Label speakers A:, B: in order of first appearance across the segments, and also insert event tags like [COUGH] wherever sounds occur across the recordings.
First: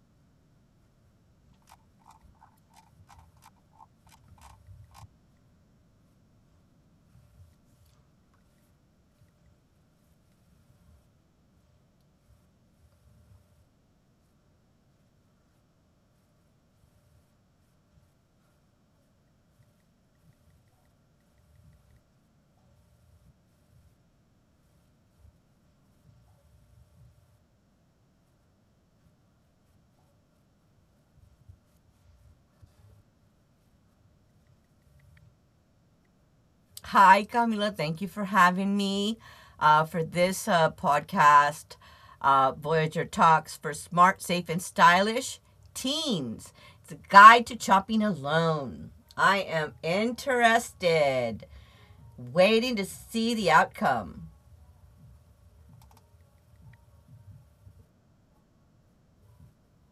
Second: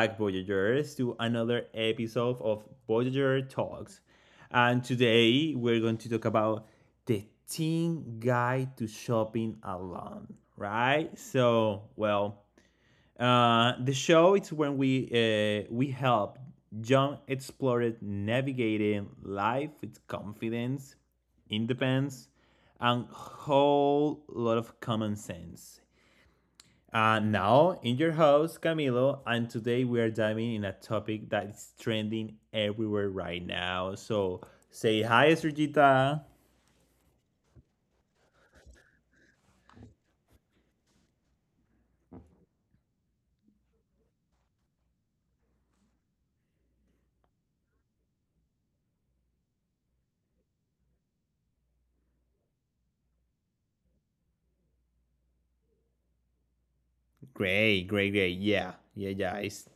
A: back, Voyagers, to another episode of Voyager Talks. And today we're going to talk about the teen guide to shopping alone, right? So, well, the show it's when we help young explorers navigating life with confidence, independence, and whole lot of common sense. Now, in your house, Camilo, and today we are diving in a topic that is trending everywhere right now. So say hi, Sergita.
B: Hi, Camila. Thank you for having me for this podcast, Voyager Talks for Smart, Safe, and Stylish Teens. It's a guide to shopping alone. I am interested, waiting to see the outcome.
A: Great, great, great. Yeah, yeah, yeah. It's,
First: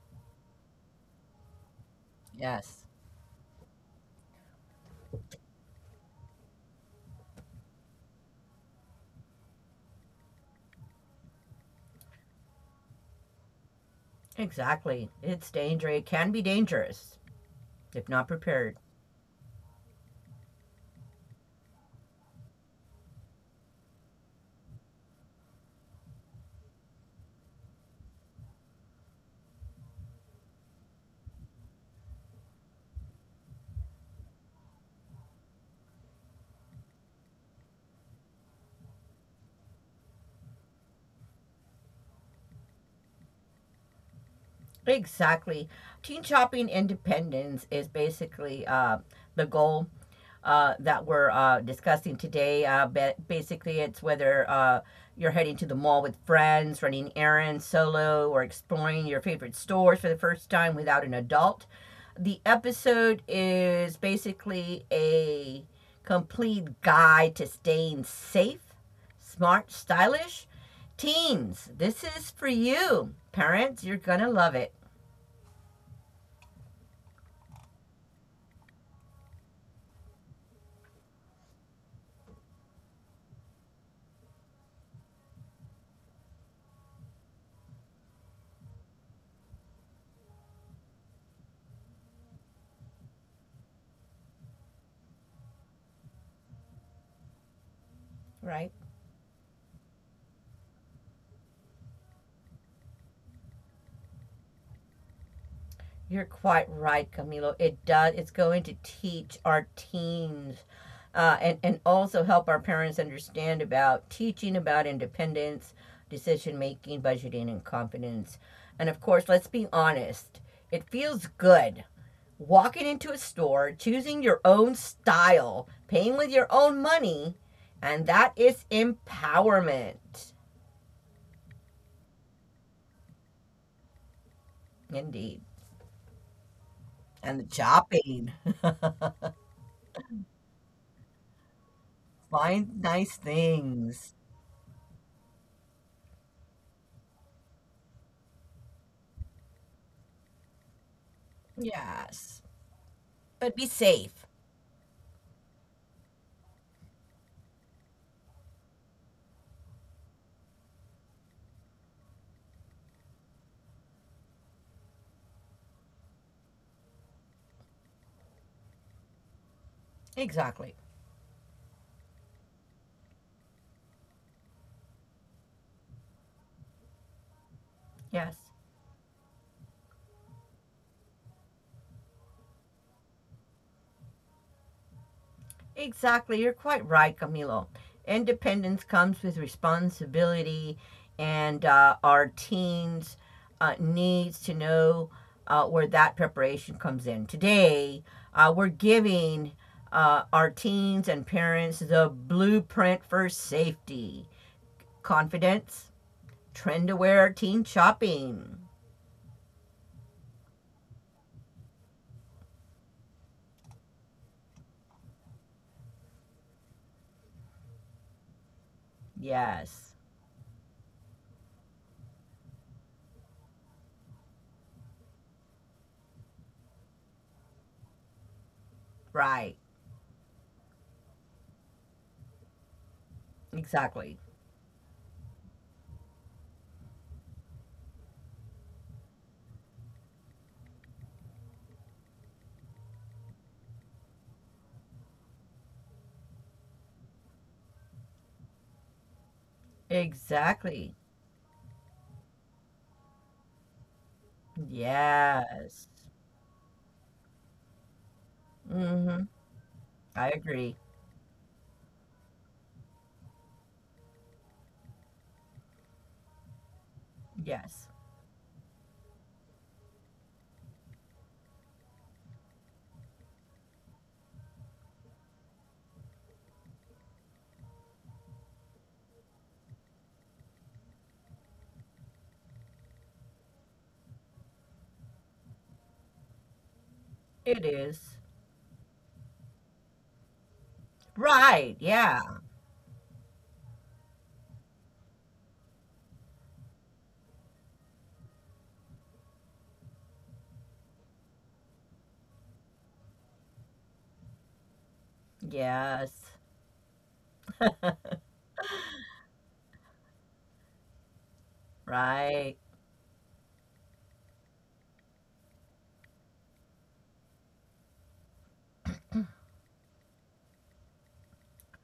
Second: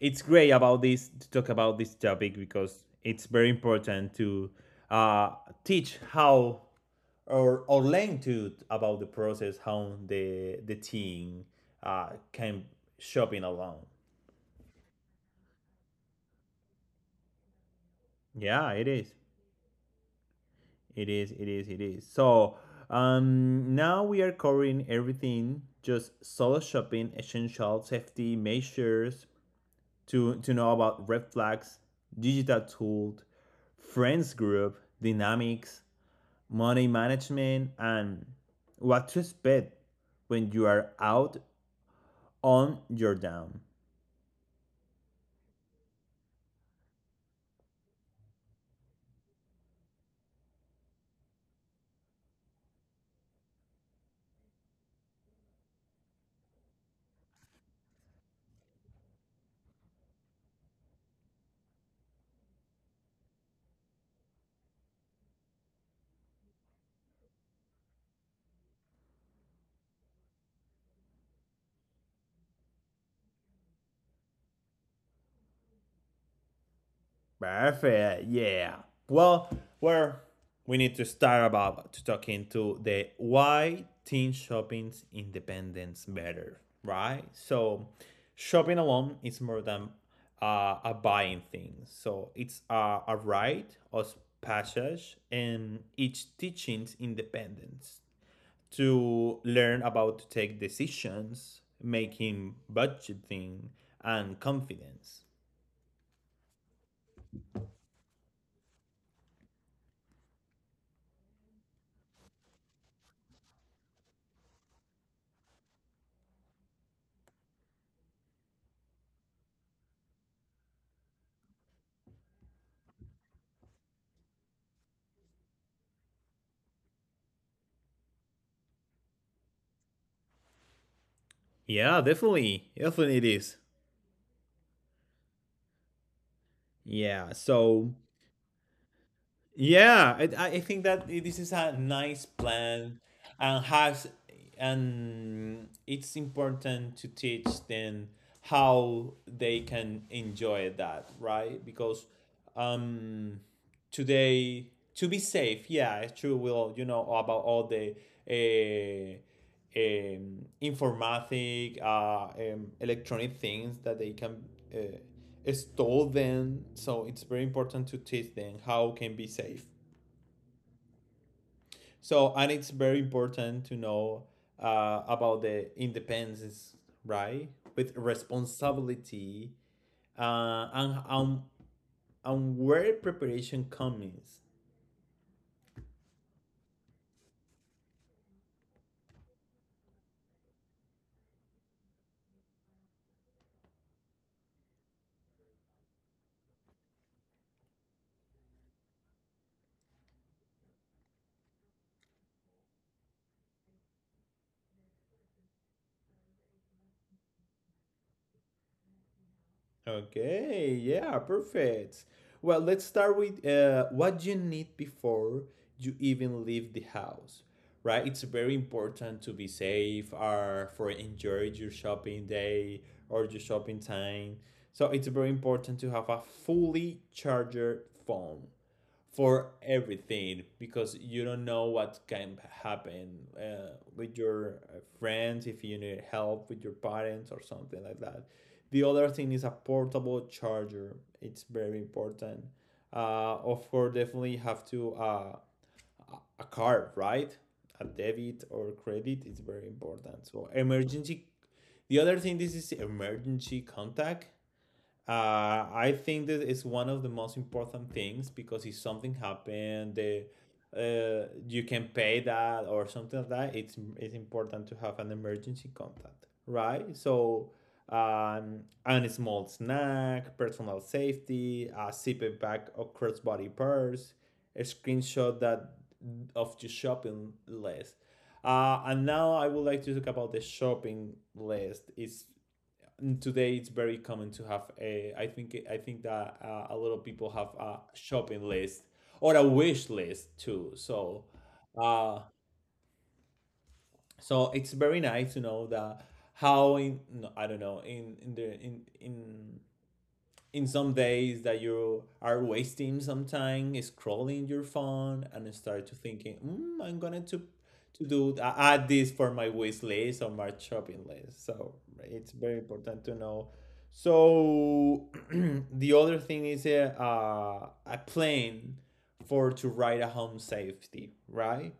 A: it's great about this to talk about this topic
B: Yes,
A: because it's very important to uh, teach how or learn to about the process how the team can shopping alone.
B: exactly. It's dangerous. It can be dangerous if not
A: Yeah,
B: prepared.
A: it is. It is, it is, it is. So now we are covering everything, just solo shopping, essential safety measures to know about red flags, digital tools, friends group, dynamics, money management, and what to expect when you are out on your down.
B: Exactly. Teen shopping independence is basically the goal that we're discussing today. Basically, it's whether you're heading to the mall with friends, running errands solo, or exploring your favorite stores for the first time without an adult. The episode is basically a complete guide to staying safe, smart, stylish. Teens, this is for you. Parents, you're going to love it,
A: Perfect. Yeah. Well, where we need to start about to talk into the why teen shopping's independence matter, right? So, shopping alone is more than a buying thing. So it's a right of passage, and each teaching's independence
B: right?
A: to learn about to take decisions, making budgeting, and confidence.
B: You're quite right, Camilo. It does. It's going to teach our teens and also help our parents understand about teaching about independence, decision making, budgeting, and confidence. And of course, let's be honest, it feels good walking into a store, choosing your own style, paying with your own money, and that is empowerment.
A: Yeah, definitely, definitely it is.
B: Indeed.
A: Yeah.
B: And the
A: So
B: shopping,
A: yeah, I think that this is a nice
B: [LAUGHS] find
A: plan
B: nice
A: and has,
B: things.
A: and it's important to teach them how they can enjoy that, right? Because
B: Yes,
A: um
B: but be safe.
A: today to be safe, yeah, it's true. We'll you know about all the uh, informatic, electronic things that they can store them. So it's very important to teach them how can be safe.
B: Exactly.
A: So and it's very important to know about the independence, right? With
B: Yes.
A: responsibility uh, and and and where preparation comes.
B: Exactly. You're quite right, Camilo. Independence comes with responsibility, and our teens needs to know where that preparation comes in. Today, we're giving our teens and parents the blueprint for safety, confidence, trend aware teen shopping.
A: Okay, yeah, perfect. Well, let's start with what you need before you even leave the house, right? It's very important to be
B: Yes,
A: safe or for enjoy your shopping day or your shopping time. So it's very important to have a fully charged phone for
B: right,
A: everything because you don't know what can happen
B: exactly,
A: with your friends if you need help with your parents or something like that. The other thing is a portable charger. It's very important. Of course, definitely have to a card, right? A debit or credit is very important. So
B: exactly.
A: emergency. The other thing this is emergency contact.
B: Yes.
A: I think that it's one of the most important things because if something
B: Mm-hmm.
A: happened,
B: I agree.
A: you can pay that or something like that. It's important to have an emergency contact, right? So,
B: Yes.
A: and a small snack, personal safety, a zipper bag or crossbody purse, a screenshot that of your shopping list. And now I would like to talk about the shopping list. It's, and today it's very common to have a. I think that a lot of people have
B: It
A: a
B: is.
A: shopping list or a wish list too. So,
B: Right.
A: uh,
B: Yeah.
A: so it's very nice to know that how in no, I don't know in the in some days that you are wasting some time scrolling your phone and start to
B: Yes.
A: thinking, I'm gonna to do add this for my wish list or my shopping list. So it's
B: Right.
A: very important to know. So [CLEARS THROAT] the other thing is a plan for to write a home safety, right?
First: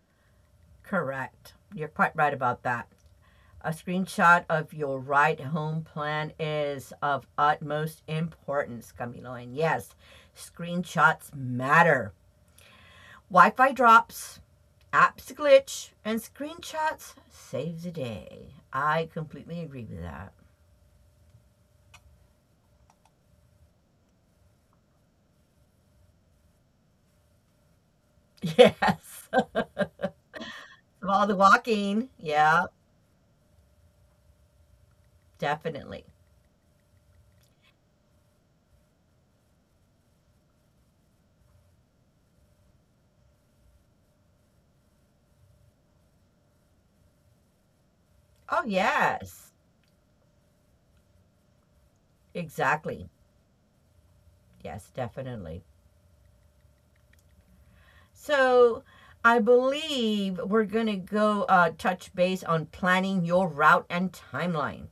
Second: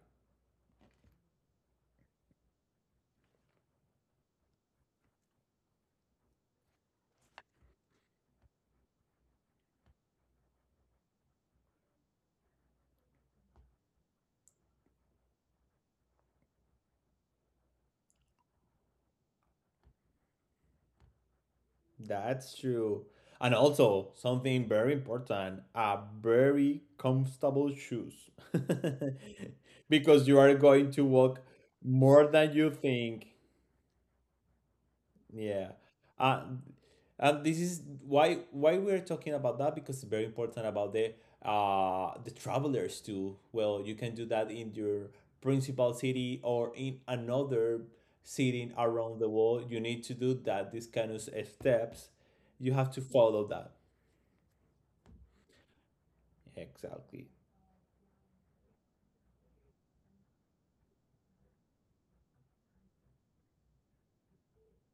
B: Correct. You're quite right about that. A screenshot of your right home plan is of utmost importance, Camilo. And yes, screenshots matter. Wi-Fi drops, apps glitch, and screenshots save the day. I completely agree with that. [LAUGHS]
A: That's true. And also something very important, a very comfortable shoes. [LAUGHS]
B: Yes.
A: Because you are going to
B: Of all
A: walk
B: the walking.
A: more than you
B: Yeah.
A: think, yeah.
B: Definitely.
A: Uh, and this is why we're talking about that, because it's very important about the the travelers too. Well, you can do that in your principal city or in another
B: Oh,
A: city around the
B: yes.
A: world. You need to do that, these kind of steps. You have to
B: Exactly.
A: follow that.
B: Yes, definitely.
A: Exactly.
B: So I believe we're going to go touch base on planning your route and timeline.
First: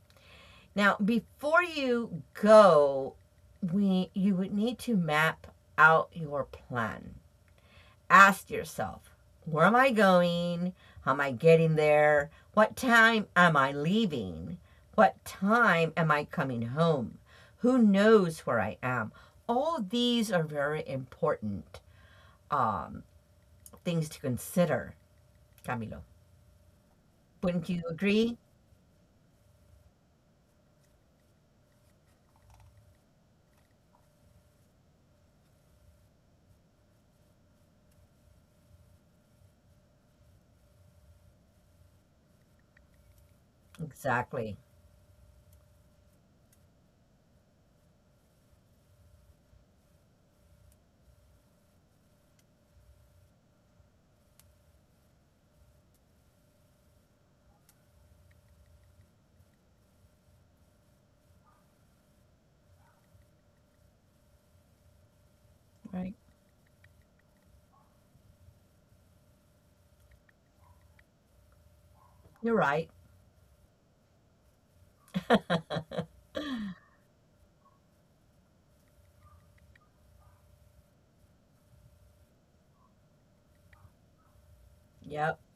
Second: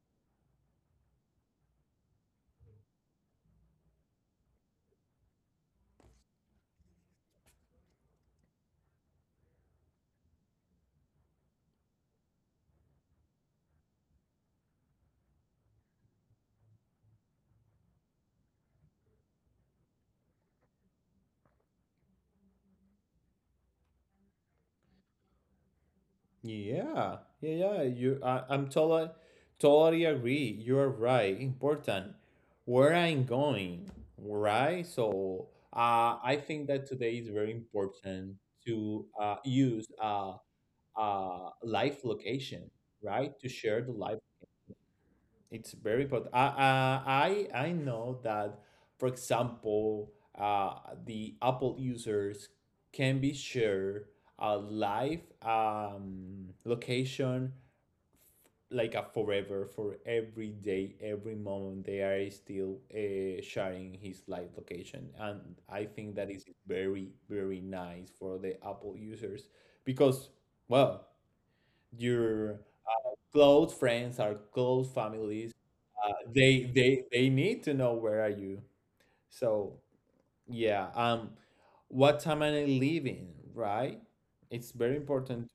B: Now, before you go, we you would need to map out your plan, ask yourself, where am I going? How am I getting there? What time am I leaving? What time am I coming home? Who knows where I am? All these are very important um, things to consider, Camilo.
A: Yeah, yeah,
B: Wouldn't
A: yeah.
B: you
A: You,
B: agree?
A: I, I'm totally, totally agree. You are right. Important. Where I'm going, right? So, I think that today is very important to use live location, right? To share the life.
B: Exactly.
A: It's very important. I know that, for example, the Apple users can be shared a live location like a forever for every day every moment they are still sharing his live location, and I
B: Right.
A: think that is very very nice for the Apple users because well,
B: You're
A: your
B: right.
A: close friends are close families. They need to know where are you. So yeah, what time are I leaving, right? It's very
B: Yep.
A: important.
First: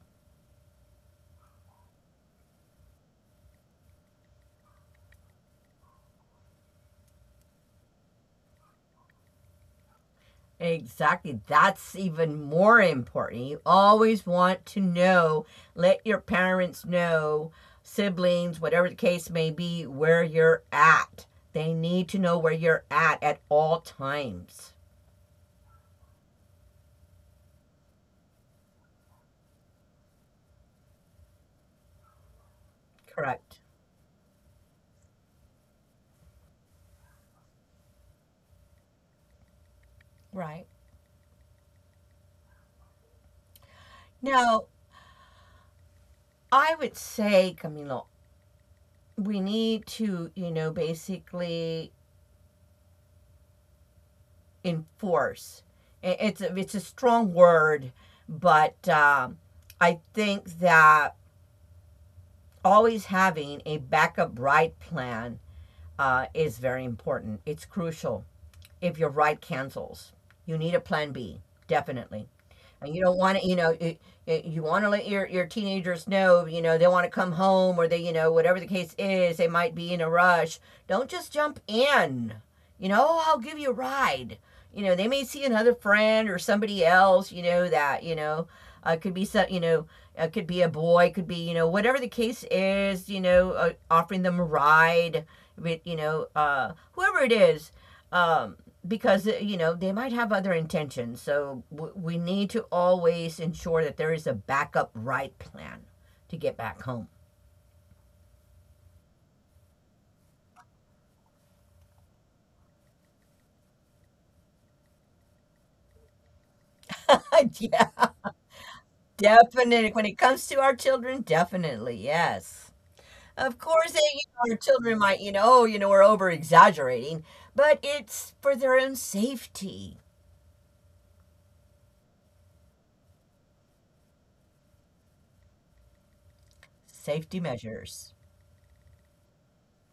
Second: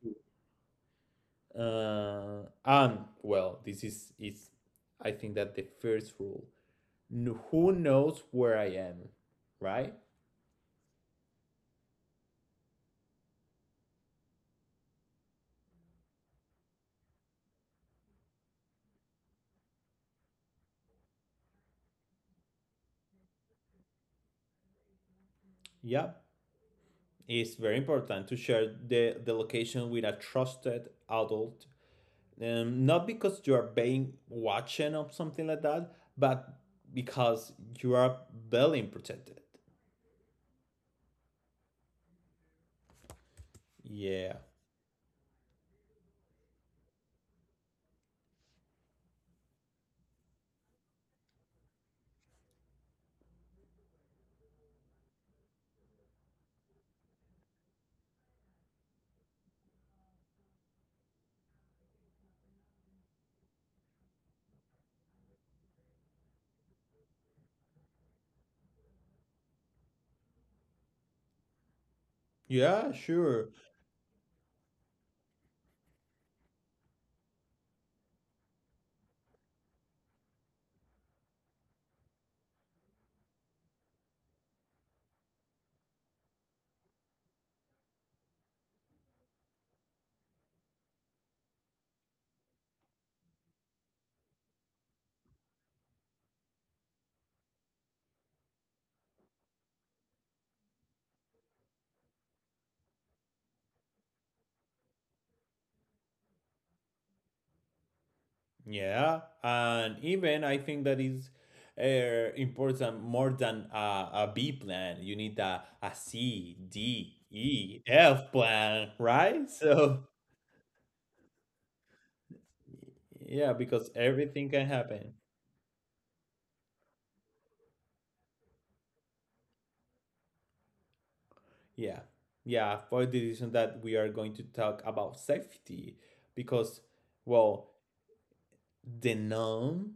A: And well, this is I think that the first rule. Who knows where I am, right?
B: Exactly. That's even more important. You always want to know, let your parents know, siblings, whatever the case may be, where you're at. They need to know where you're at all times.
A: Yeah, it's very important to share the location with a trusted adult. Not because you
B: Correct.
A: are being watching or something like that, but because you are being protected.
B: Right.
A: Yeah.
B: Now, I would say, Camilo, we need to, you know, basically enforce. It's a strong word, but I think that always having a backup ride plan is very important. It's crucial. If your ride cancels, you need a plan B, definitely.
A: Yeah,
B: And you don't want to,
A: sure.
B: you know, you want to let your teenagers know, you know, they want to come home, or they, you know, whatever the case is, they might be in a rush. Don't just jump in, you know, "Oh, I'll give you a ride," you know, they may see another friend or somebody else, you know, that, you know, could be some, you know, could be a boy, could be, you know, whatever the case is, you know, offering them a ride with, you know, whoever it is, um, because you know, they might have other intentions, so we need to always ensure that there is a backup right plan to get back home.
A: Yeah, and even I think that is important more than a B plan. You need a C, D,
B: [LAUGHS]
A: E,
B: Yeah,
A: F plan, right? [LAUGHS]
B: definitely
A: So,
B: when it comes to our children. Definitely, yes.
A: yeah,
B: Of
A: because
B: course they, you
A: everything
B: know, our
A: can
B: children
A: happen.
B: might, you know, oh, you know, we're over exaggerating, but it's for their own safety.
A: Yeah, yeah, for the reason that we are going to talk about safety, because,
B: Safety
A: well,
B: measures,
A: the known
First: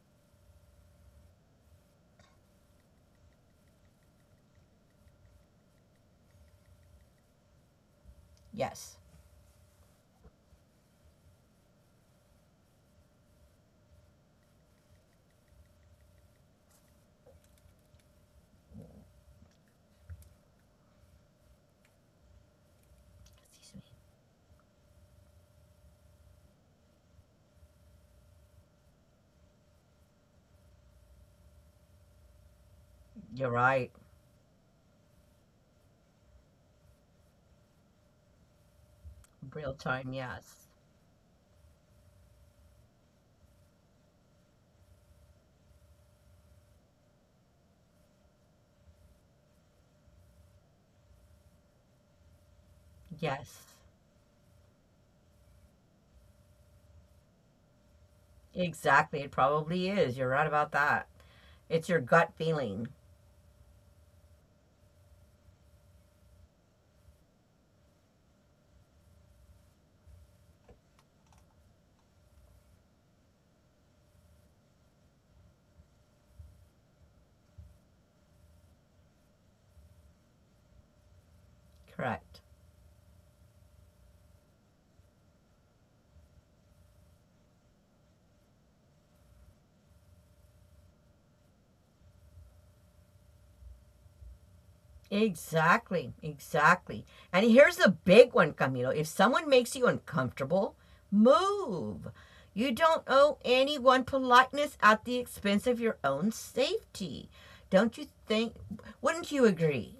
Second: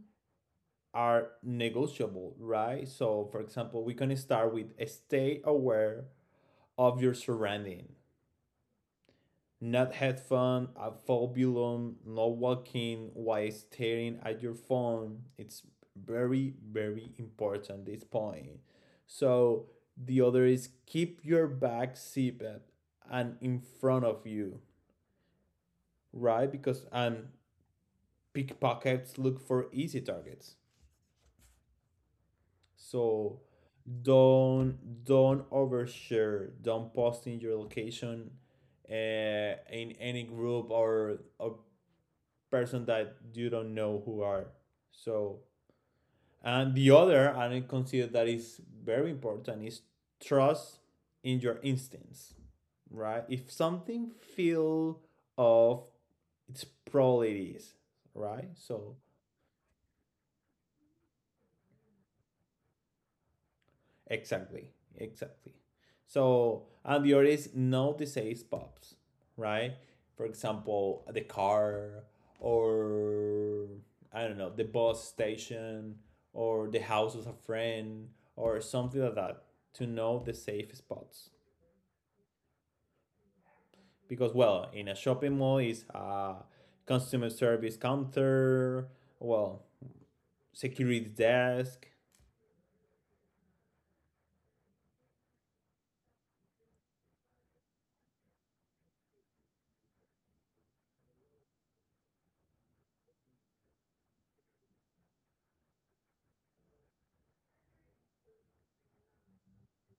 A: are negotiable, right? So, for example, we can start with stay aware of your surrounding,
B: yes.
A: not had fun, a fobulum, not walking while staring at your phone. It's very, very important this point. So the other is keep your bag zipped and in front of you, right? Because and pickpockets look for easy targets. So
B: You're right.
A: don't overshare, don't post in your location uh,
B: Real
A: in
B: time,
A: any
B: yes.
A: group, or person that you don't know who are. So and the other, and I consider that is very important, is trust in your instincts, right? If
B: Yes,
A: something feel off, it's probably it is, right? So,
B: exactly, it probably is. You're right about that. It's your gut feeling.
A: exactly, exactly. So, and the artist now disays pops, right? For example, the car, or I don't know, the bus station, or the house of a friend, or something like that, to know the safe spots.
B: Correct.
A: Because, well, in a shopping mall is a customer service counter, well, security desk.
B: Exactly. Exactly. And here's the big one, Camilo. If someone makes you uncomfortable, move. You don't owe anyone politeness at the expense of your own safety. Don't you think? Wouldn't you agree?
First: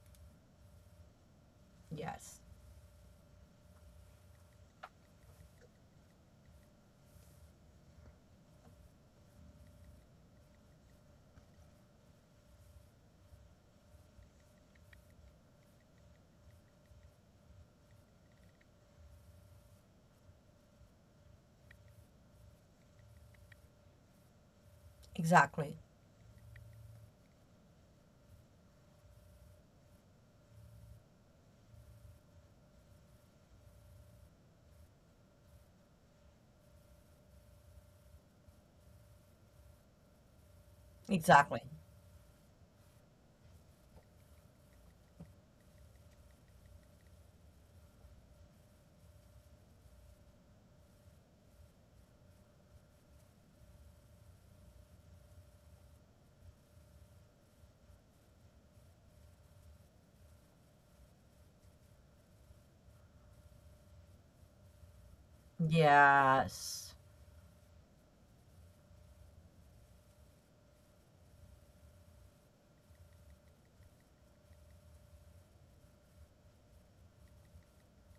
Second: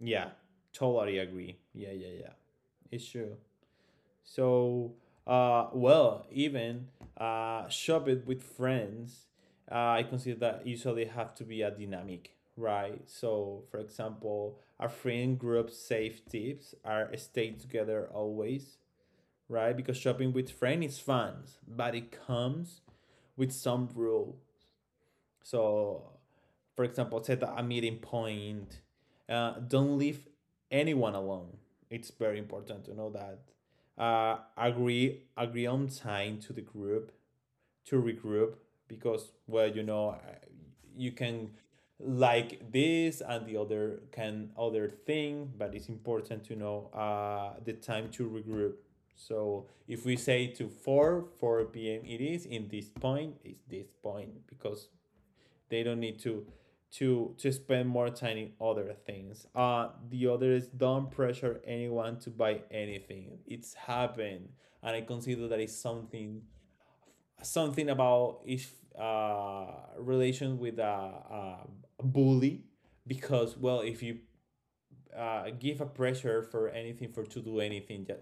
A: Yeah, totally agree. Yeah, yeah, yeah.
B: Yes.
A: It's true. So, well, even shop it with friends. I consider that usually have to be a dynamic, right? So, for example, a friend group safe tips are stay together always, right? Because shopping with friends is fun, but it comes with some rule.
B: Exactly.
A: So, for example, set a meeting point. Don't leave anyone alone. It's very important to know that. Agree on time to the group to regroup, because well you can
B: Exactly.
A: like this and the other can other thing, but it's important to know the time to regroup. So if we say to 4 4 p.m., it is in this point, it's this point because they don't need to to spend more time in other things. Uh the other is don't pressure anyone to buy anything. It's happened, and I consider that is something
B: Yes.
A: something about if uh relation with a bully. Because well if you give a pressure for anything for to do anything, just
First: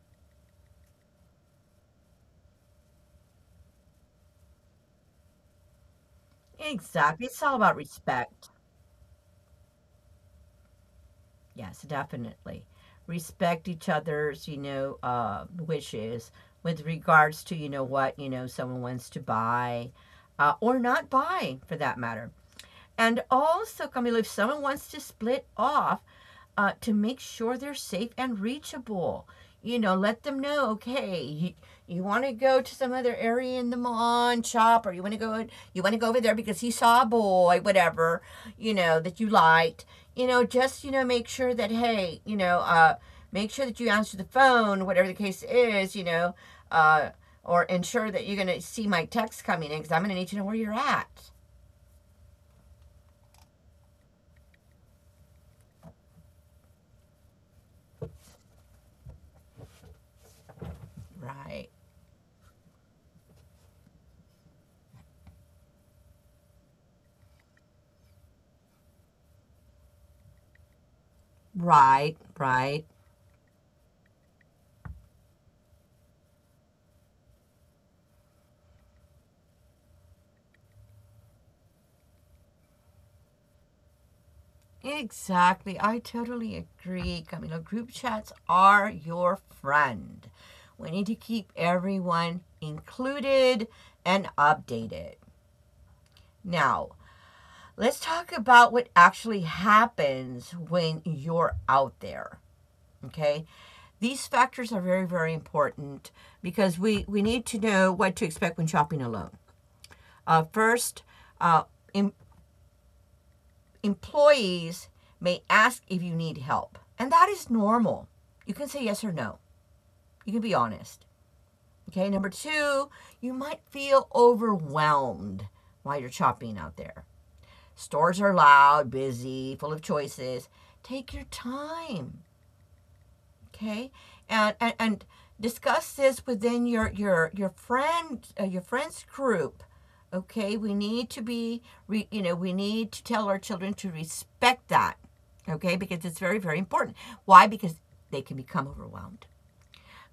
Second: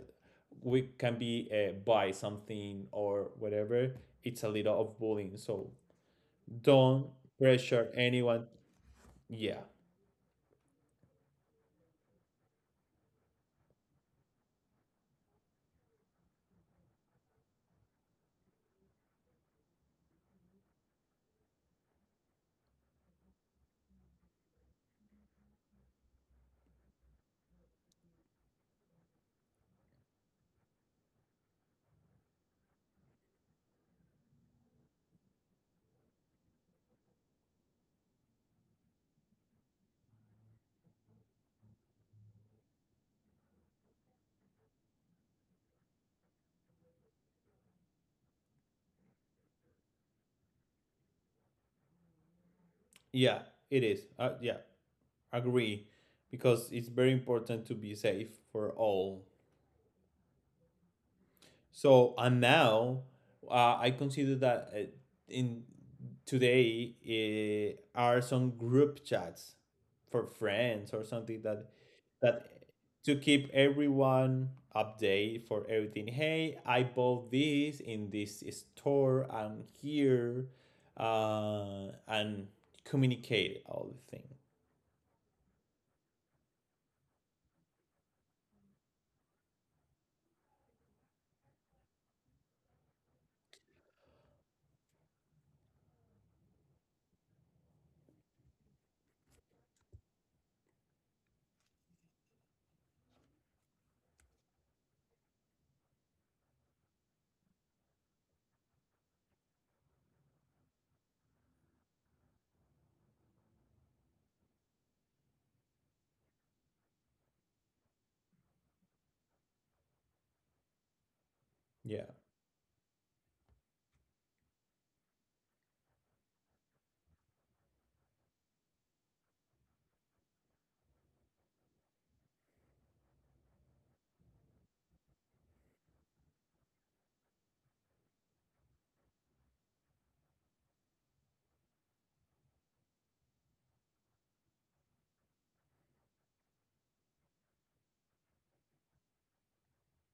A: we can be buy something or whatever. It's a little of bullying. So don't
B: Exactly. It's all about
A: pressure anyone,
B: respect.
A: yeah.
B: Yes, definitely. Respect each other's, you know, wishes with regards to, you know, what, you know, someone wants to buy or not buy for that matter. And also, Camilo, if someone wants to split off, to make sure they're safe and reachable. You know, let them know, okay, you want to go to some other area in the mall and shop, or you want to go, you want to go over there because he saw a boy, whatever, you know, that you liked. You know, just, you know, make sure that, hey, you know, make sure that you answer the phone, whatever the case is, you know, uh, or ensure that you're going to see my text coming in because I'm going to need to know where you're at.
A: Yeah, it is. Yeah, agree, because it's very important to be safe for all.
B: Right.
A: So and now, I consider that in today are some group chats for friends or something that
B: Right.
A: that
B: Right.
A: to keep everyone update for everything. Hey, I bought this in this store. I'm here, and communicate all the thing.
B: Exactly. I totally agree, Camilo. Group chats are your friend. We need to keep everyone included and updated. Now, let's talk about what actually happens when you're out there. Okay, these factors are very, very important because we need to know what to expect when shopping alone. First, uh, im- employees may ask if you need help, and that is normal. You can say yes or no, you can be honest. Okay,
A: Yeah.
B: number two, you might feel overwhelmed while you're shopping out there. Stores are loud, busy, full of choices. Take your time, okay, and discuss this within your friends group. Okay, we need to be, you know, we need to tell our children to respect that. Okay, because it's very, very important. Why? Because they can become overwhelmed.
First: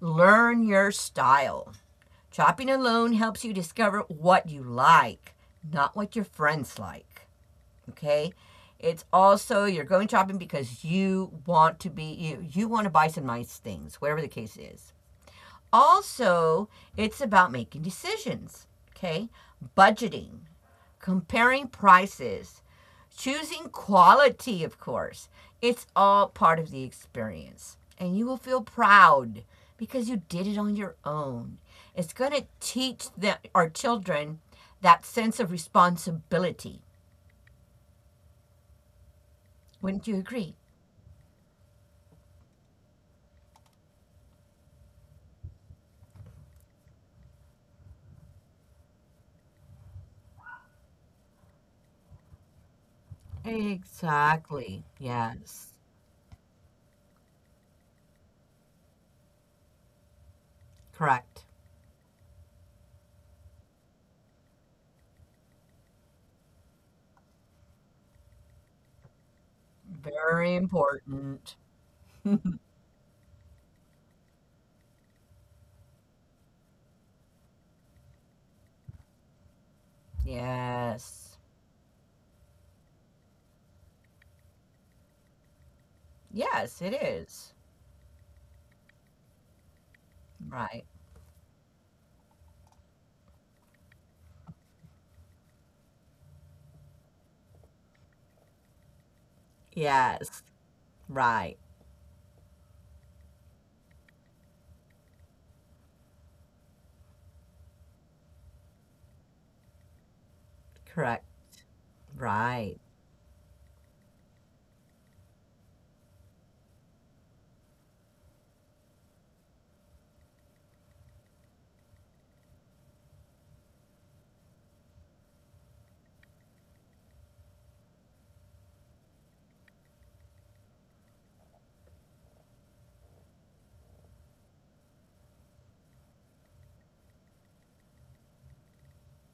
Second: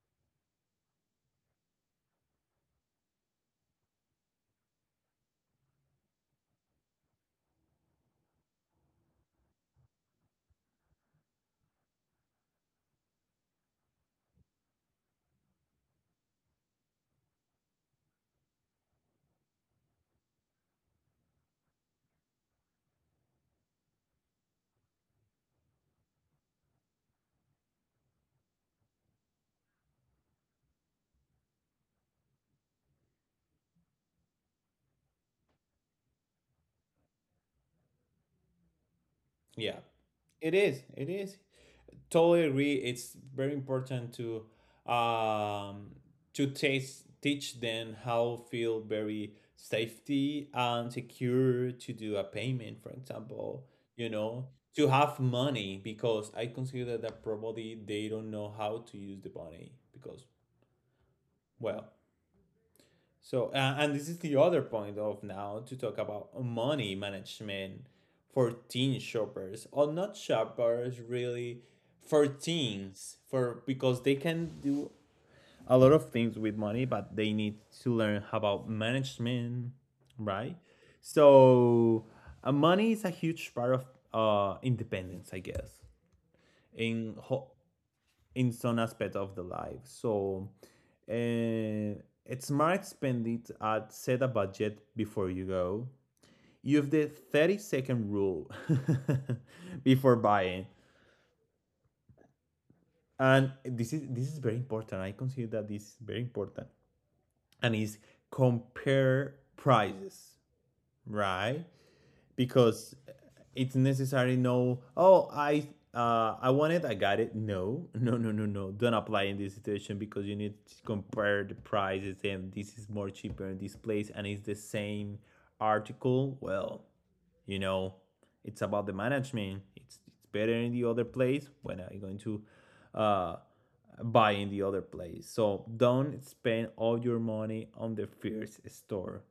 B: Learn your style. Chopping alone helps you discover what you like, not what your friends like. Okay. It's also, you're going shopping because you want to be you. You want to buy some nice things, whatever the case is. Also, it's about making decisions, okay? Budgeting, comparing prices, choosing quality, of course. It's all part of the experience. And you will feel proud because you did it on your own. It's going to teach our children that sense of responsibility.
A: Yeah,
B: Wouldn't you agree?
A: it is. It is. Totally agree. It's very important to um, teach them how feel very safety and secure to do a payment, for example. You know,
B: Exactly.
A: to have
B: Yes.
A: money because I consider that probably they don't know how to use the money because
B: Correct.
A: well, so, and this is the other point of now to talk about money management for teen shoppers or not
B: Very
A: shoppers
B: important.
A: really, for
B: [LAUGHS]
A: teens, for because they can do a lot of things with money, but they need to learn about management, right?
B: Yes.
A: So, money is a huge part of independence, I guess,
B: Yes, it
A: in
B: is.
A: ho- in some aspect of the life. So
B: Right.
A: uh, it's smart spend it at set a budget before you go. Use the 30-second rule [LAUGHS] before
B: Yes.
A: buying.
B: Right.
A: And this is very important. I consider that this is very important. And is compare prices,
B: Correct.
A: right?
B: Right.
A: because it's necessary. No, oh I want it, I got it. No, [LAUGHS] no, no, no, no, don't apply in this situation, because you need to compare the prices, and this is more cheaper in this place, and it's the same article. You know it's about the management. It's better in the other place. When are you going to uh buy in the other place? So don't spend all your money on the first store.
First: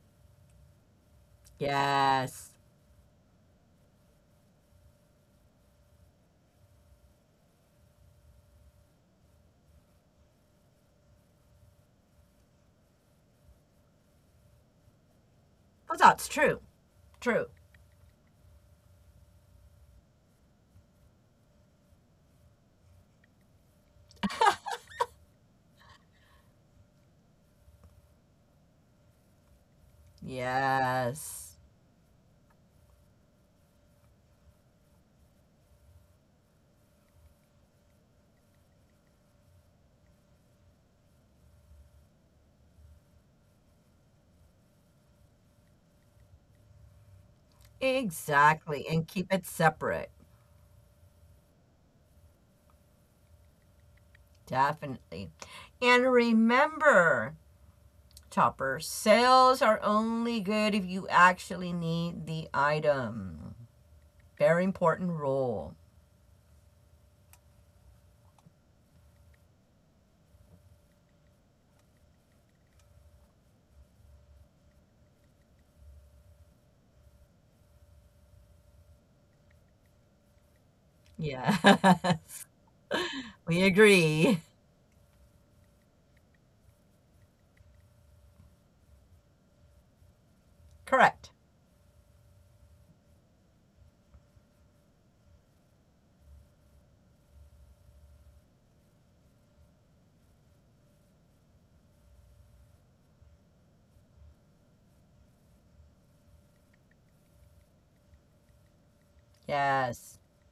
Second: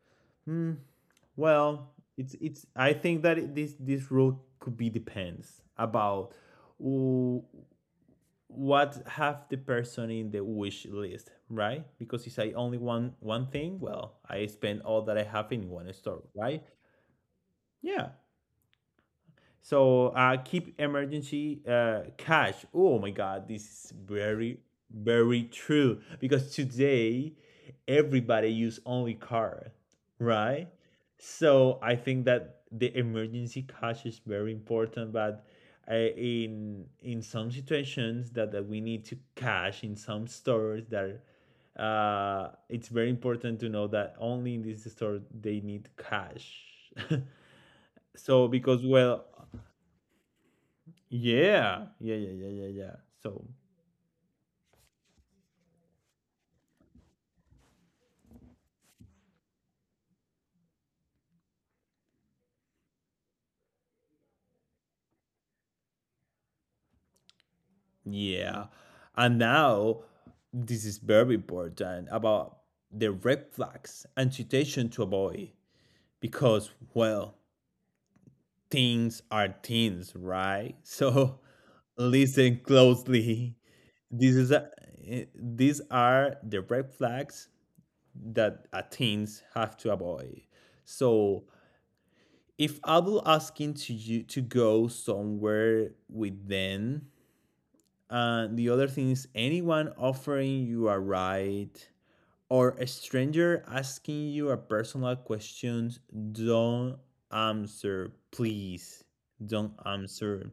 A: well, it's
B: Yes.
A: it's. I think that this rule could be depends about wh- what have the person in the wish list, right? Because if I only want one thing, well, I spend all that I have in one
B: Well,
A: store,
B: that's true.
A: right?
B: True.
A: Yeah. So keep emergency cash. Oh my God, this is very, very true. Because today, everybody use only card, right?
B: Yes.
A: So I think that the emergency cash is very important. But in some situations that we need to cash in some stores that it's very important to know that only in this store they need cash. [LAUGHS] So because
B: Exactly. And keep it separate.
A: yeah, yeah, yeah, yeah, yeah, yeah. So
B: Definitely. And remember, Topper, sales are only good if you actually need the item. Very important rule.
A: yeah, and now this is very important about the red flags and situation to avoid, because well, things are things, right? So [LAUGHS]
B: Yes. [LAUGHS]
A: listen closely.
B: We
A: This
B: agree.
A: is a, eh, these are the red flags that a teens have to avoid.
B: Correct.
A: So if I will asking to you to go somewhere with them. And the other thing is anyone offering you a ride or a stranger asking you a personal question, don't answer, please. Don't
B: Yes.
A: answer,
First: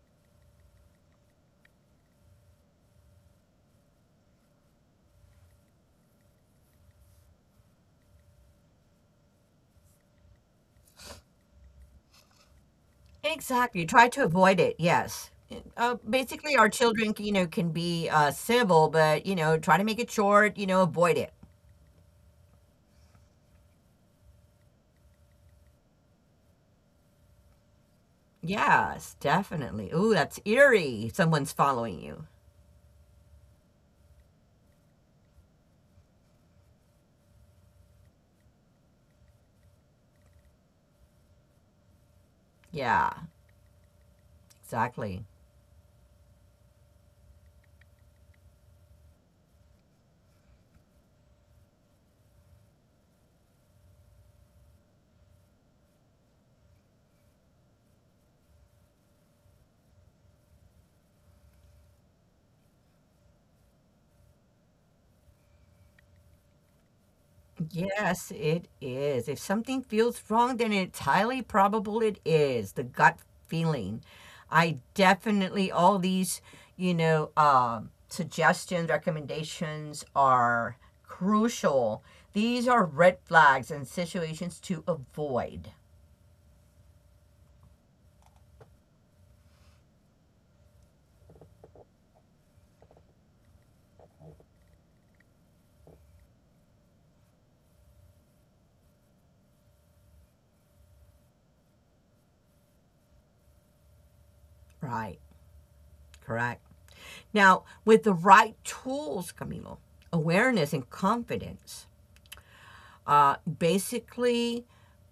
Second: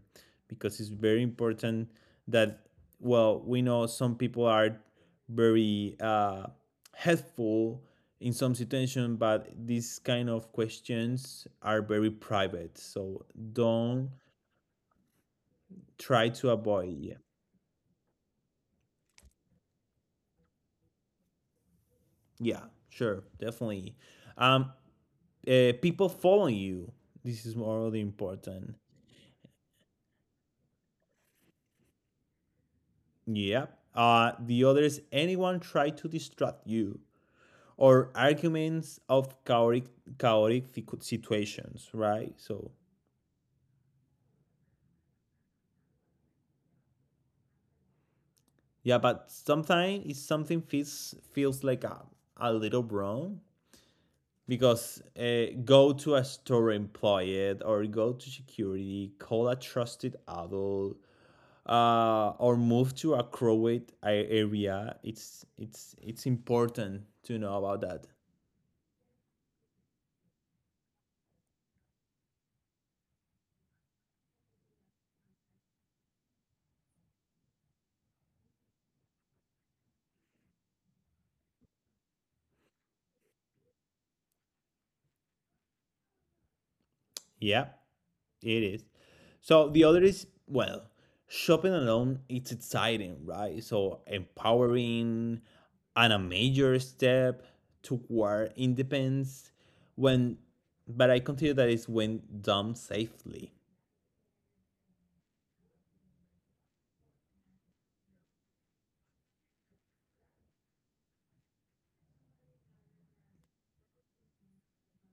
A: because it's very important that, well, we know some people are very helpful in some situation, but these kind of questions are very private. So
B: Exactly. Try
A: don't,
B: to avoid it. Yes.
A: try to
B: Basically, our children,
A: avoid.
B: you know, can be civil, but you know, try to make it short. You know, avoid it.
A: Yeah, sure, definitely. Um, people following you. This is more morally important.
B: Yes, definitely. Ooh, that's eerie. Someone's following you.
A: Yep. The others, anyone try to distract you or arguments of chaotic, chaotic situations, right? So
B: Yeah, exactly.
A: yeah, but sometimes it's something feels like a little wrong, because go to a store employee or go to security, call a trusted adult or move to a crowded area. It's important to know about that.
B: Yes, it is. If something feels wrong, then it's highly probable it is. The gut feeling. I definitely, all these, you know, suggestions, recommendations are crucial. These are red flags and situations to avoid.
A: Yeah, it is. So the other is, well, shopping alone. It's exciting, right? So empowering and a major step toward independence. When, but I consider that it's when done safely.
B: Right, correct. Now, with the right tools, Camilo, awareness and confidence, basically,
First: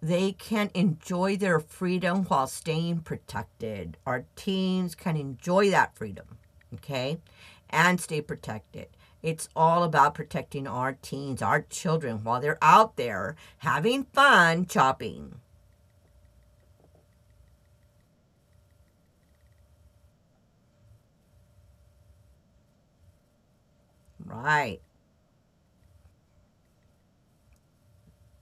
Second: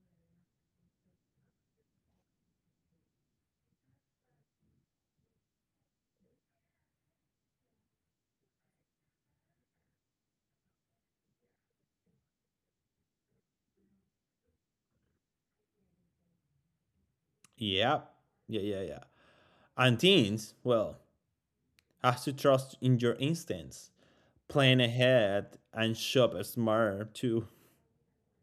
B: they can enjoy their freedom while staying protected. Our teens can enjoy that freedom, okay, and stay protected. It's all about protecting our teens, our children, while they're out there having fun shopping.
A: Yeah, yeah, yeah, yeah. And teens, well, has to trust in your instincts, plan
B: Right.
A: ahead, and shop smarter too.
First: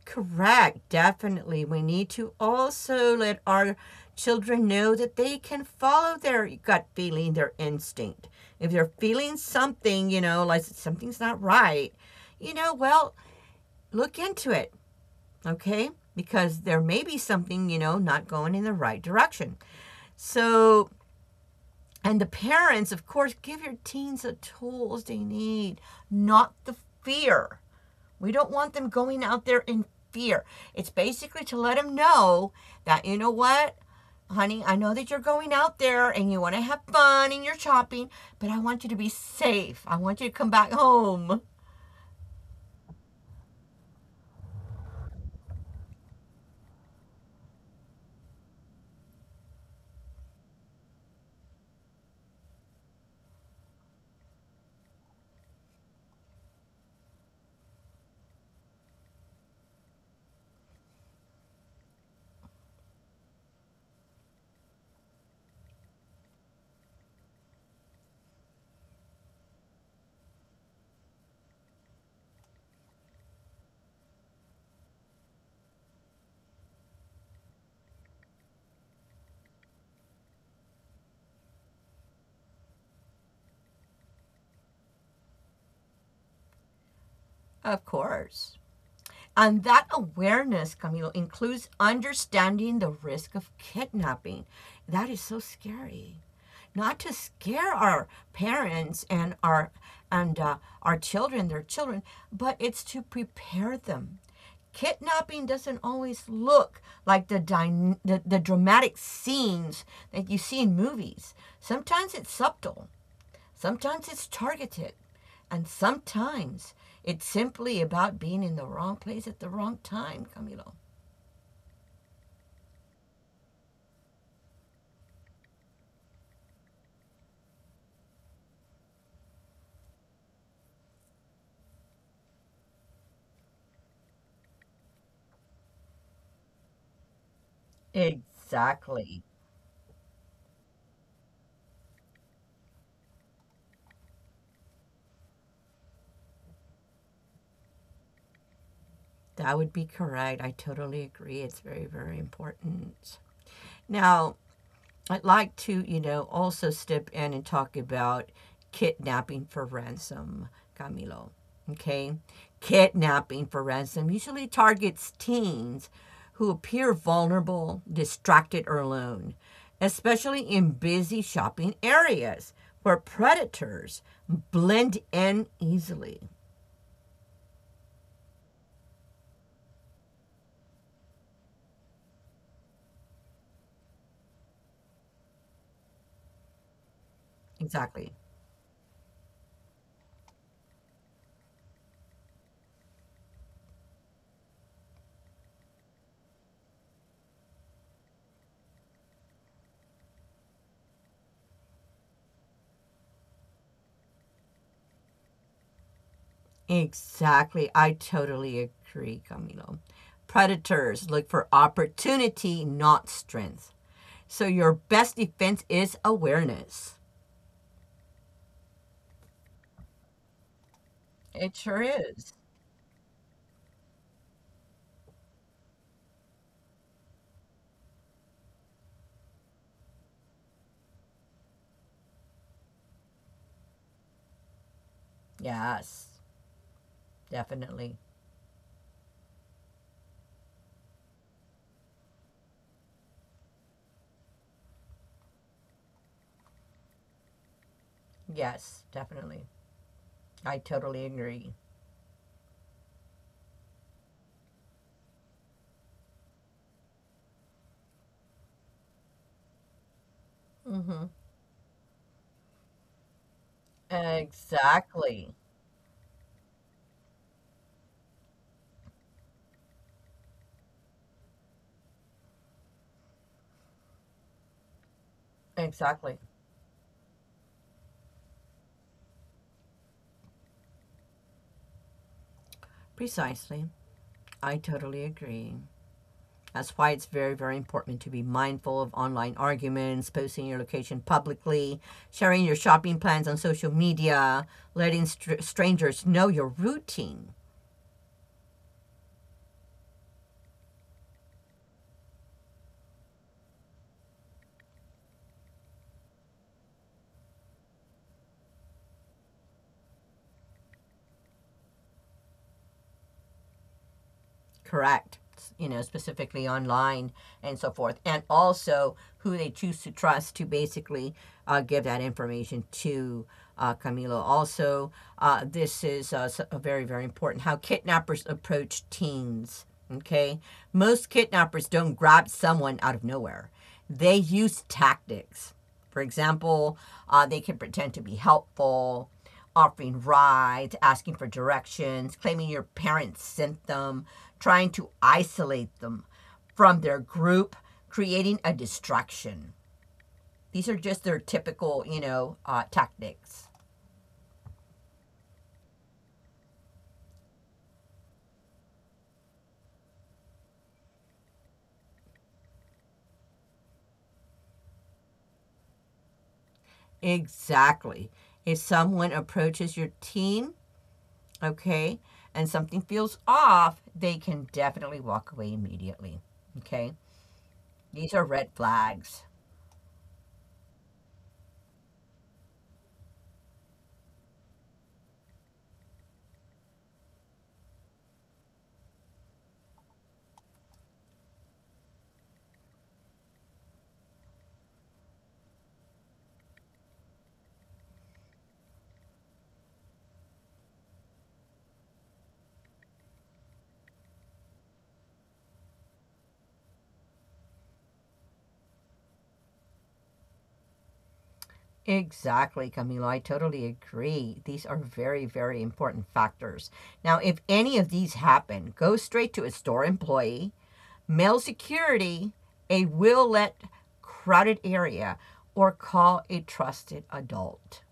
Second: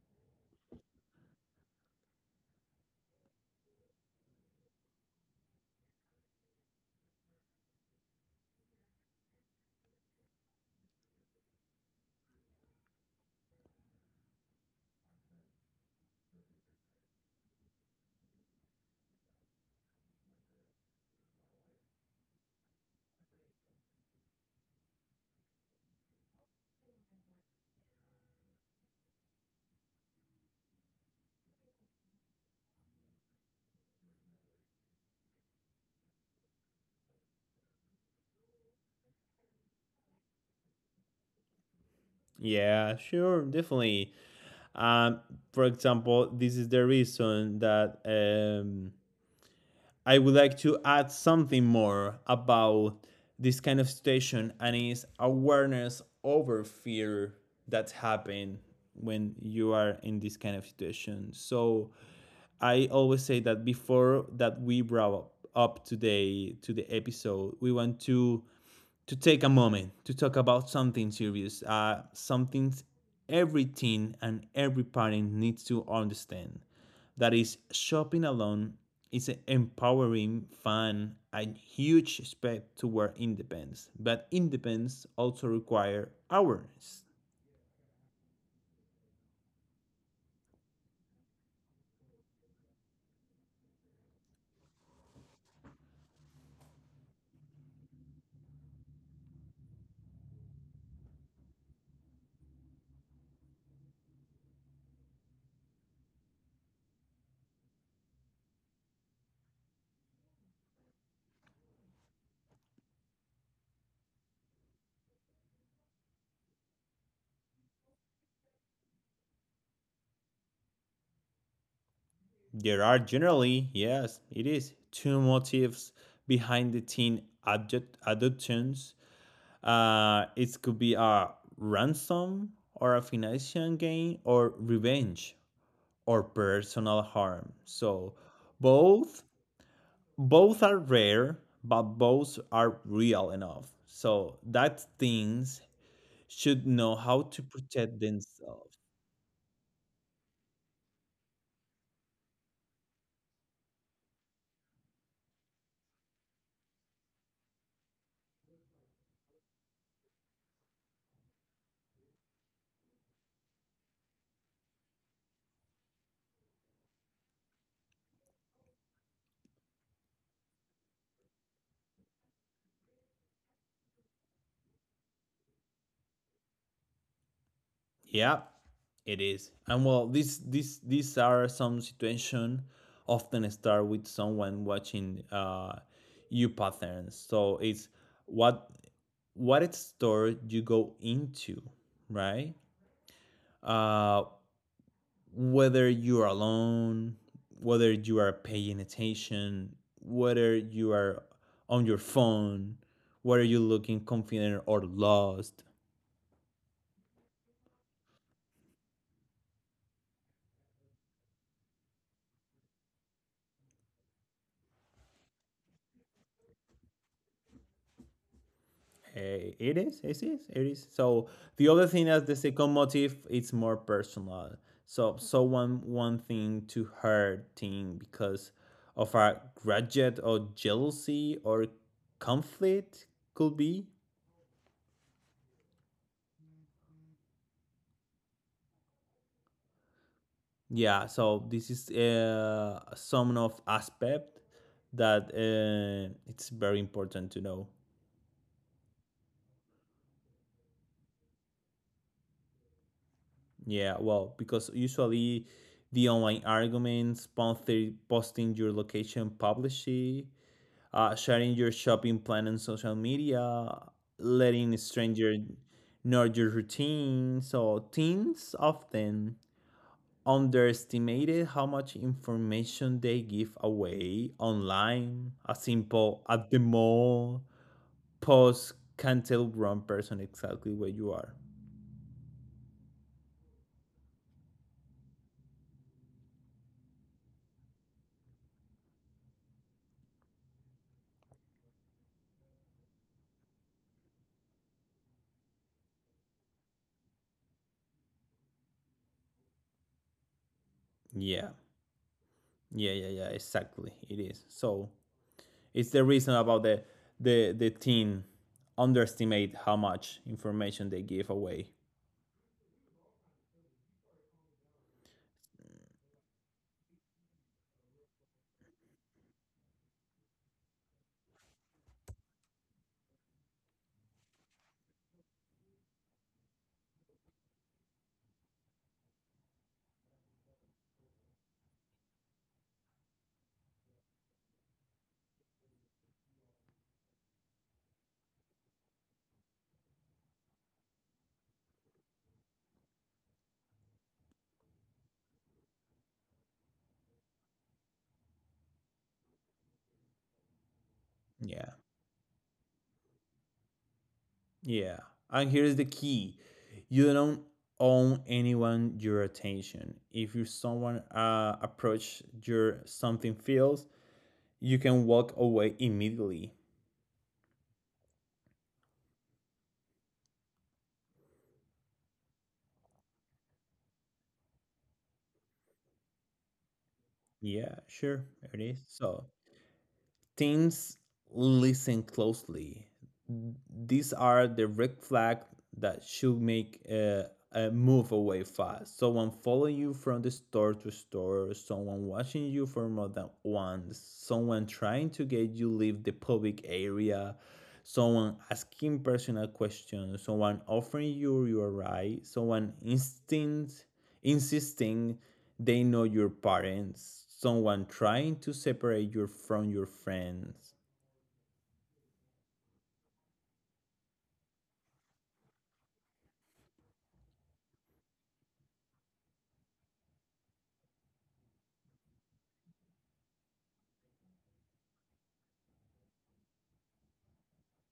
B: Correct, definitely. We need to also let our children know that they can follow their gut feeling, their instinct. If they're feeling something, you know, like something's not right, you know, well, look into it, okay? Because there may be something, you know, not going in the right direction. So, and the parents, of course, give your teens the tools they need, not the fear. We don't want them going out there in fear. It's basically to let them know that, you know what, honey, I know that you're going out there and you want to have fun and you're shopping, but I want you to be safe. I want you to come back home.
A: Yeah, sure, definitely. Um, for example, this is the reason that I would like to add something more about this kind of situation, and is awareness over fear that happen when you are in this kind of situation. So I always say that before that we brought up today to the episode, we want to take a moment to talk about something serious, something every teen and every parent needs to understand. That is, shopping alone is an empowering, fun, and huge step toward independence. But independence also requires awareness.
B: Of course. And that awareness, Camilo, includes understanding the risk of kidnapping. That is so scary, not to scare our parents and and uh, our children, their children, but it's to prepare them. Kidnapping doesn't always look like the, dyna- the dramatic scenes that you see in movies. Sometimes it's subtle, sometimes it's targeted, and sometimes it's simply about being in the wrong place at the wrong time, Camilo.
A: There are generally, yes, it is, two motives behind the teen adult adoptions. It could be a ransom or a financial gain or revenge or personal harm. So
B: Exactly.
A: both both are rare, but both are real enough. So that things should know how to protect themselves.
B: That would be correct. I totally agree. It's very, very important. Now, I'd like to, you know, also step in and talk about kidnapping for ransom, Camilo. Okay? Kidnapping for ransom usually targets teens who appear vulnerable, distracted, or alone, especially in busy shopping areas where predators blend in easily.
A: Yeah, it is. And well, this these are some situation, often start with someone watching you patterns. So it's
B: Exactly.
A: what what store you go into, right? Uh, whether you are alone, whether you are paying attention, whether you are on your phone, whether you're looking confident or lost.
B: Exactly. I totally agree, Camilo. Predators look for opportunity, not strength. So your best defense is awareness.
A: It is, it is, it is. So
B: It
A: the
B: sure
A: other thing
B: is.
A: as the second motive, it's more personal. So someone one thing to hurt thing because of a grudge or jealousy or conflict, could be.
B: Yes, definitely.
A: Yeah. So this is some of aspect that it's very important to know.
B: Yes, definitely. I totally agree.
A: Yeah, well, because usually the online arguments, posting your location publicly,
B: Hmm.
A: sharing your shopping plan on social media, letting a
B: Exactly.
A: stranger know your routine. So teens often underestimated how much information they give away online. A
B: Exactly.
A: simple "at the mall" post can tell one person exactly where you are.
B: Precisely. I totally agree. That's why it's very, very important to be mindful of online arguments, posting your location publicly, sharing your shopping plans on social media, letting strangers know your routine.
A: Yeah, yeah, yeah, yeah. Exactly, it is. So it's the reason about the teen underestimate how much information they give away.
B: Correct. You know, specifically online and so forth, and also who they choose to trust to basically give that information to Camilo. Also, this is very, very important how kidnappers approach teens. Okay, most kidnappers don't grab someone out of nowhere, they use tactics. For example, they can pretend to be helpful, offering rides, asking for directions, claiming your parents sent them, trying to isolate them from their group, creating a distraction. These are just their
A: Yeah.
B: typical, you know, tactics.
A: Yeah. And here's the key, you don't own anyone your attention. If you someone approach your something feels, you can walk away immediately.
B: Exactly. If someone approaches your team, okay, and something feels off, they can definitely walk away immediately. Okay.
A: Yeah,
B: These are
A: sure.
B: red
A: there It is.
B: flags.
A: So Teams, listen closely. These are the red flags that should make a move away fast. Someone following you from the store to store, someone watching you for more than once, someone trying to get you leave the public area, someone asking personal questions, someone offering you your right, someone instinct insisting they know your parents, someone trying to separate you from your friends.
B: Exactly, Camilo. I totally agree. These are very, very important factors. Now, if any of these happen, go straight to a store employee, mail security, a will let crowded area, or call a trusted adult.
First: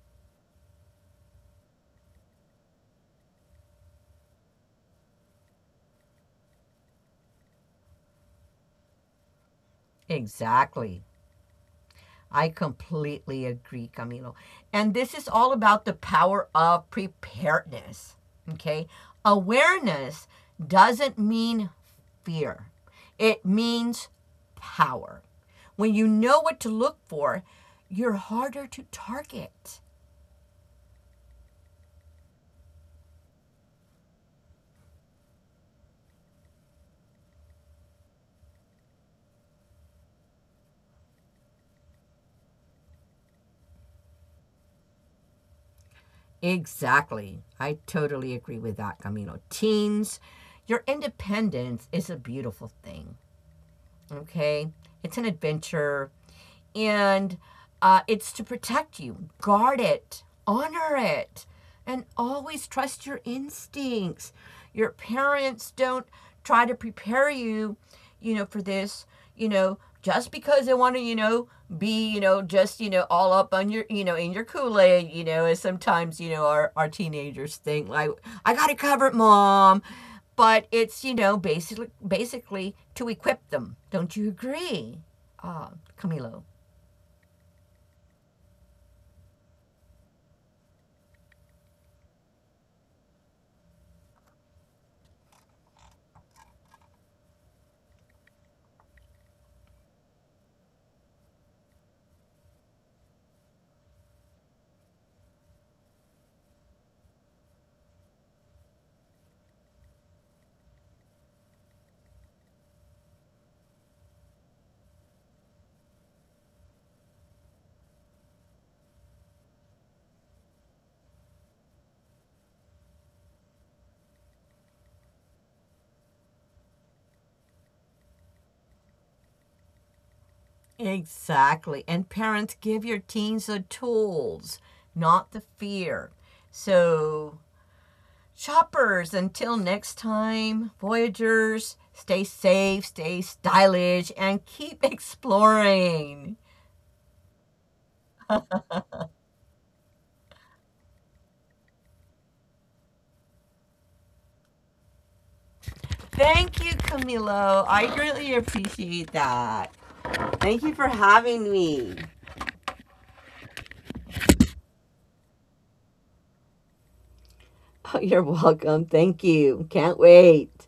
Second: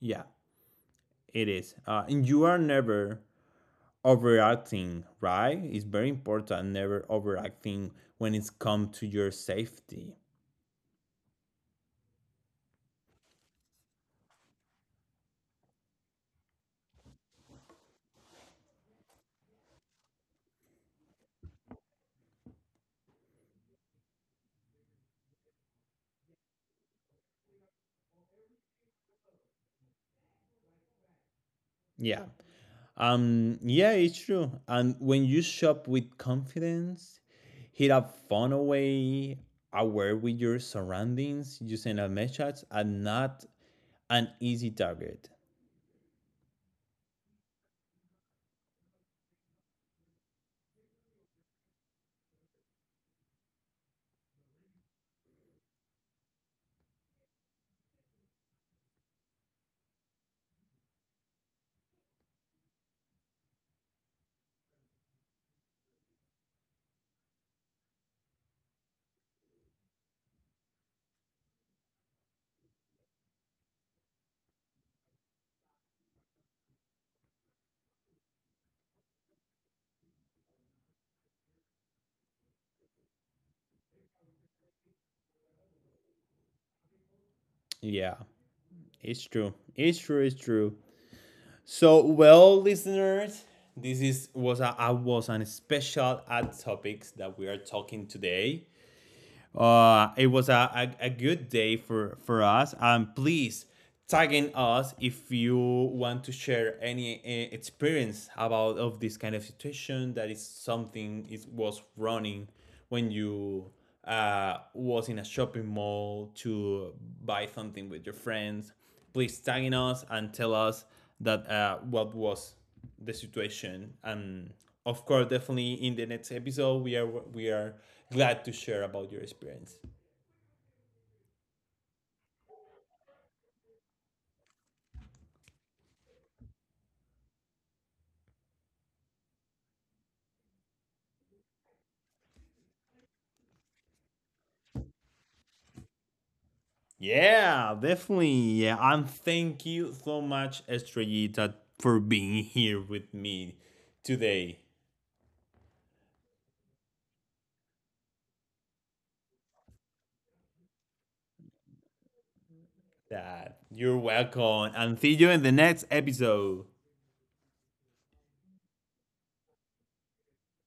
A: Yeah, it is. And you are never overacting, right? It's very important, never overacting when it's come to your safety.
B: Exactly. I completely agree, Camilo. And this is all about the power of preparedness. Okay. Awareness doesn't mean fear, it means power. When you know what to look for, you're harder to target.
A: Yeah. Yeah, it's true. And when you shop with confidence, hit a fun away, aware with your surroundings, using a message and not an easy target.
B: Exactly. I totally agree with that, Camilo. Teens, your independence is a beautiful thing. Okay, it's an adventure, and it's to protect you, guard it, honor it, and always trust your instincts. Your parents don't try to prepare you, you know, for this, you know, just because they want to, you know, be, you know, just, you know, all up on your, you know, in your Kool Aid, you know, as sometimes, you know, our teenagers think, like, I got to cover it, covered, mom, but it's, you know, basically to equip them. Don't you agree, uh, Camilo?
A: Yeah, it's true. It's true. It's true. So, well, listeners, this is was a was an special ad topics that we are talking today. It was a good day for us. And please tagging us if you want to share any experience about of this kind of situation that is something it was running when you was in a shopping mall to buy something with your friends. Please tagging us and tell us that what was the situation, and of course definitely in the next episode we are glad to share about your experience.
B: Exactly. And parents, give your teens the tools, not the fear. So, shoppers, until next time, Voyagers, stay safe, stay stylish, and keep [LAUGHS] exploring.
A: Yeah, definitely, yeah, and thank you so much, estrellita, for being here with me today.
B: Thank you, Camilo. I greatly appreciate that. Thank you for having me.
A: That you're welcome, and see you in the next episode.
B: [LAUGHS] Oh, you're welcome. Thank you. Can't wait.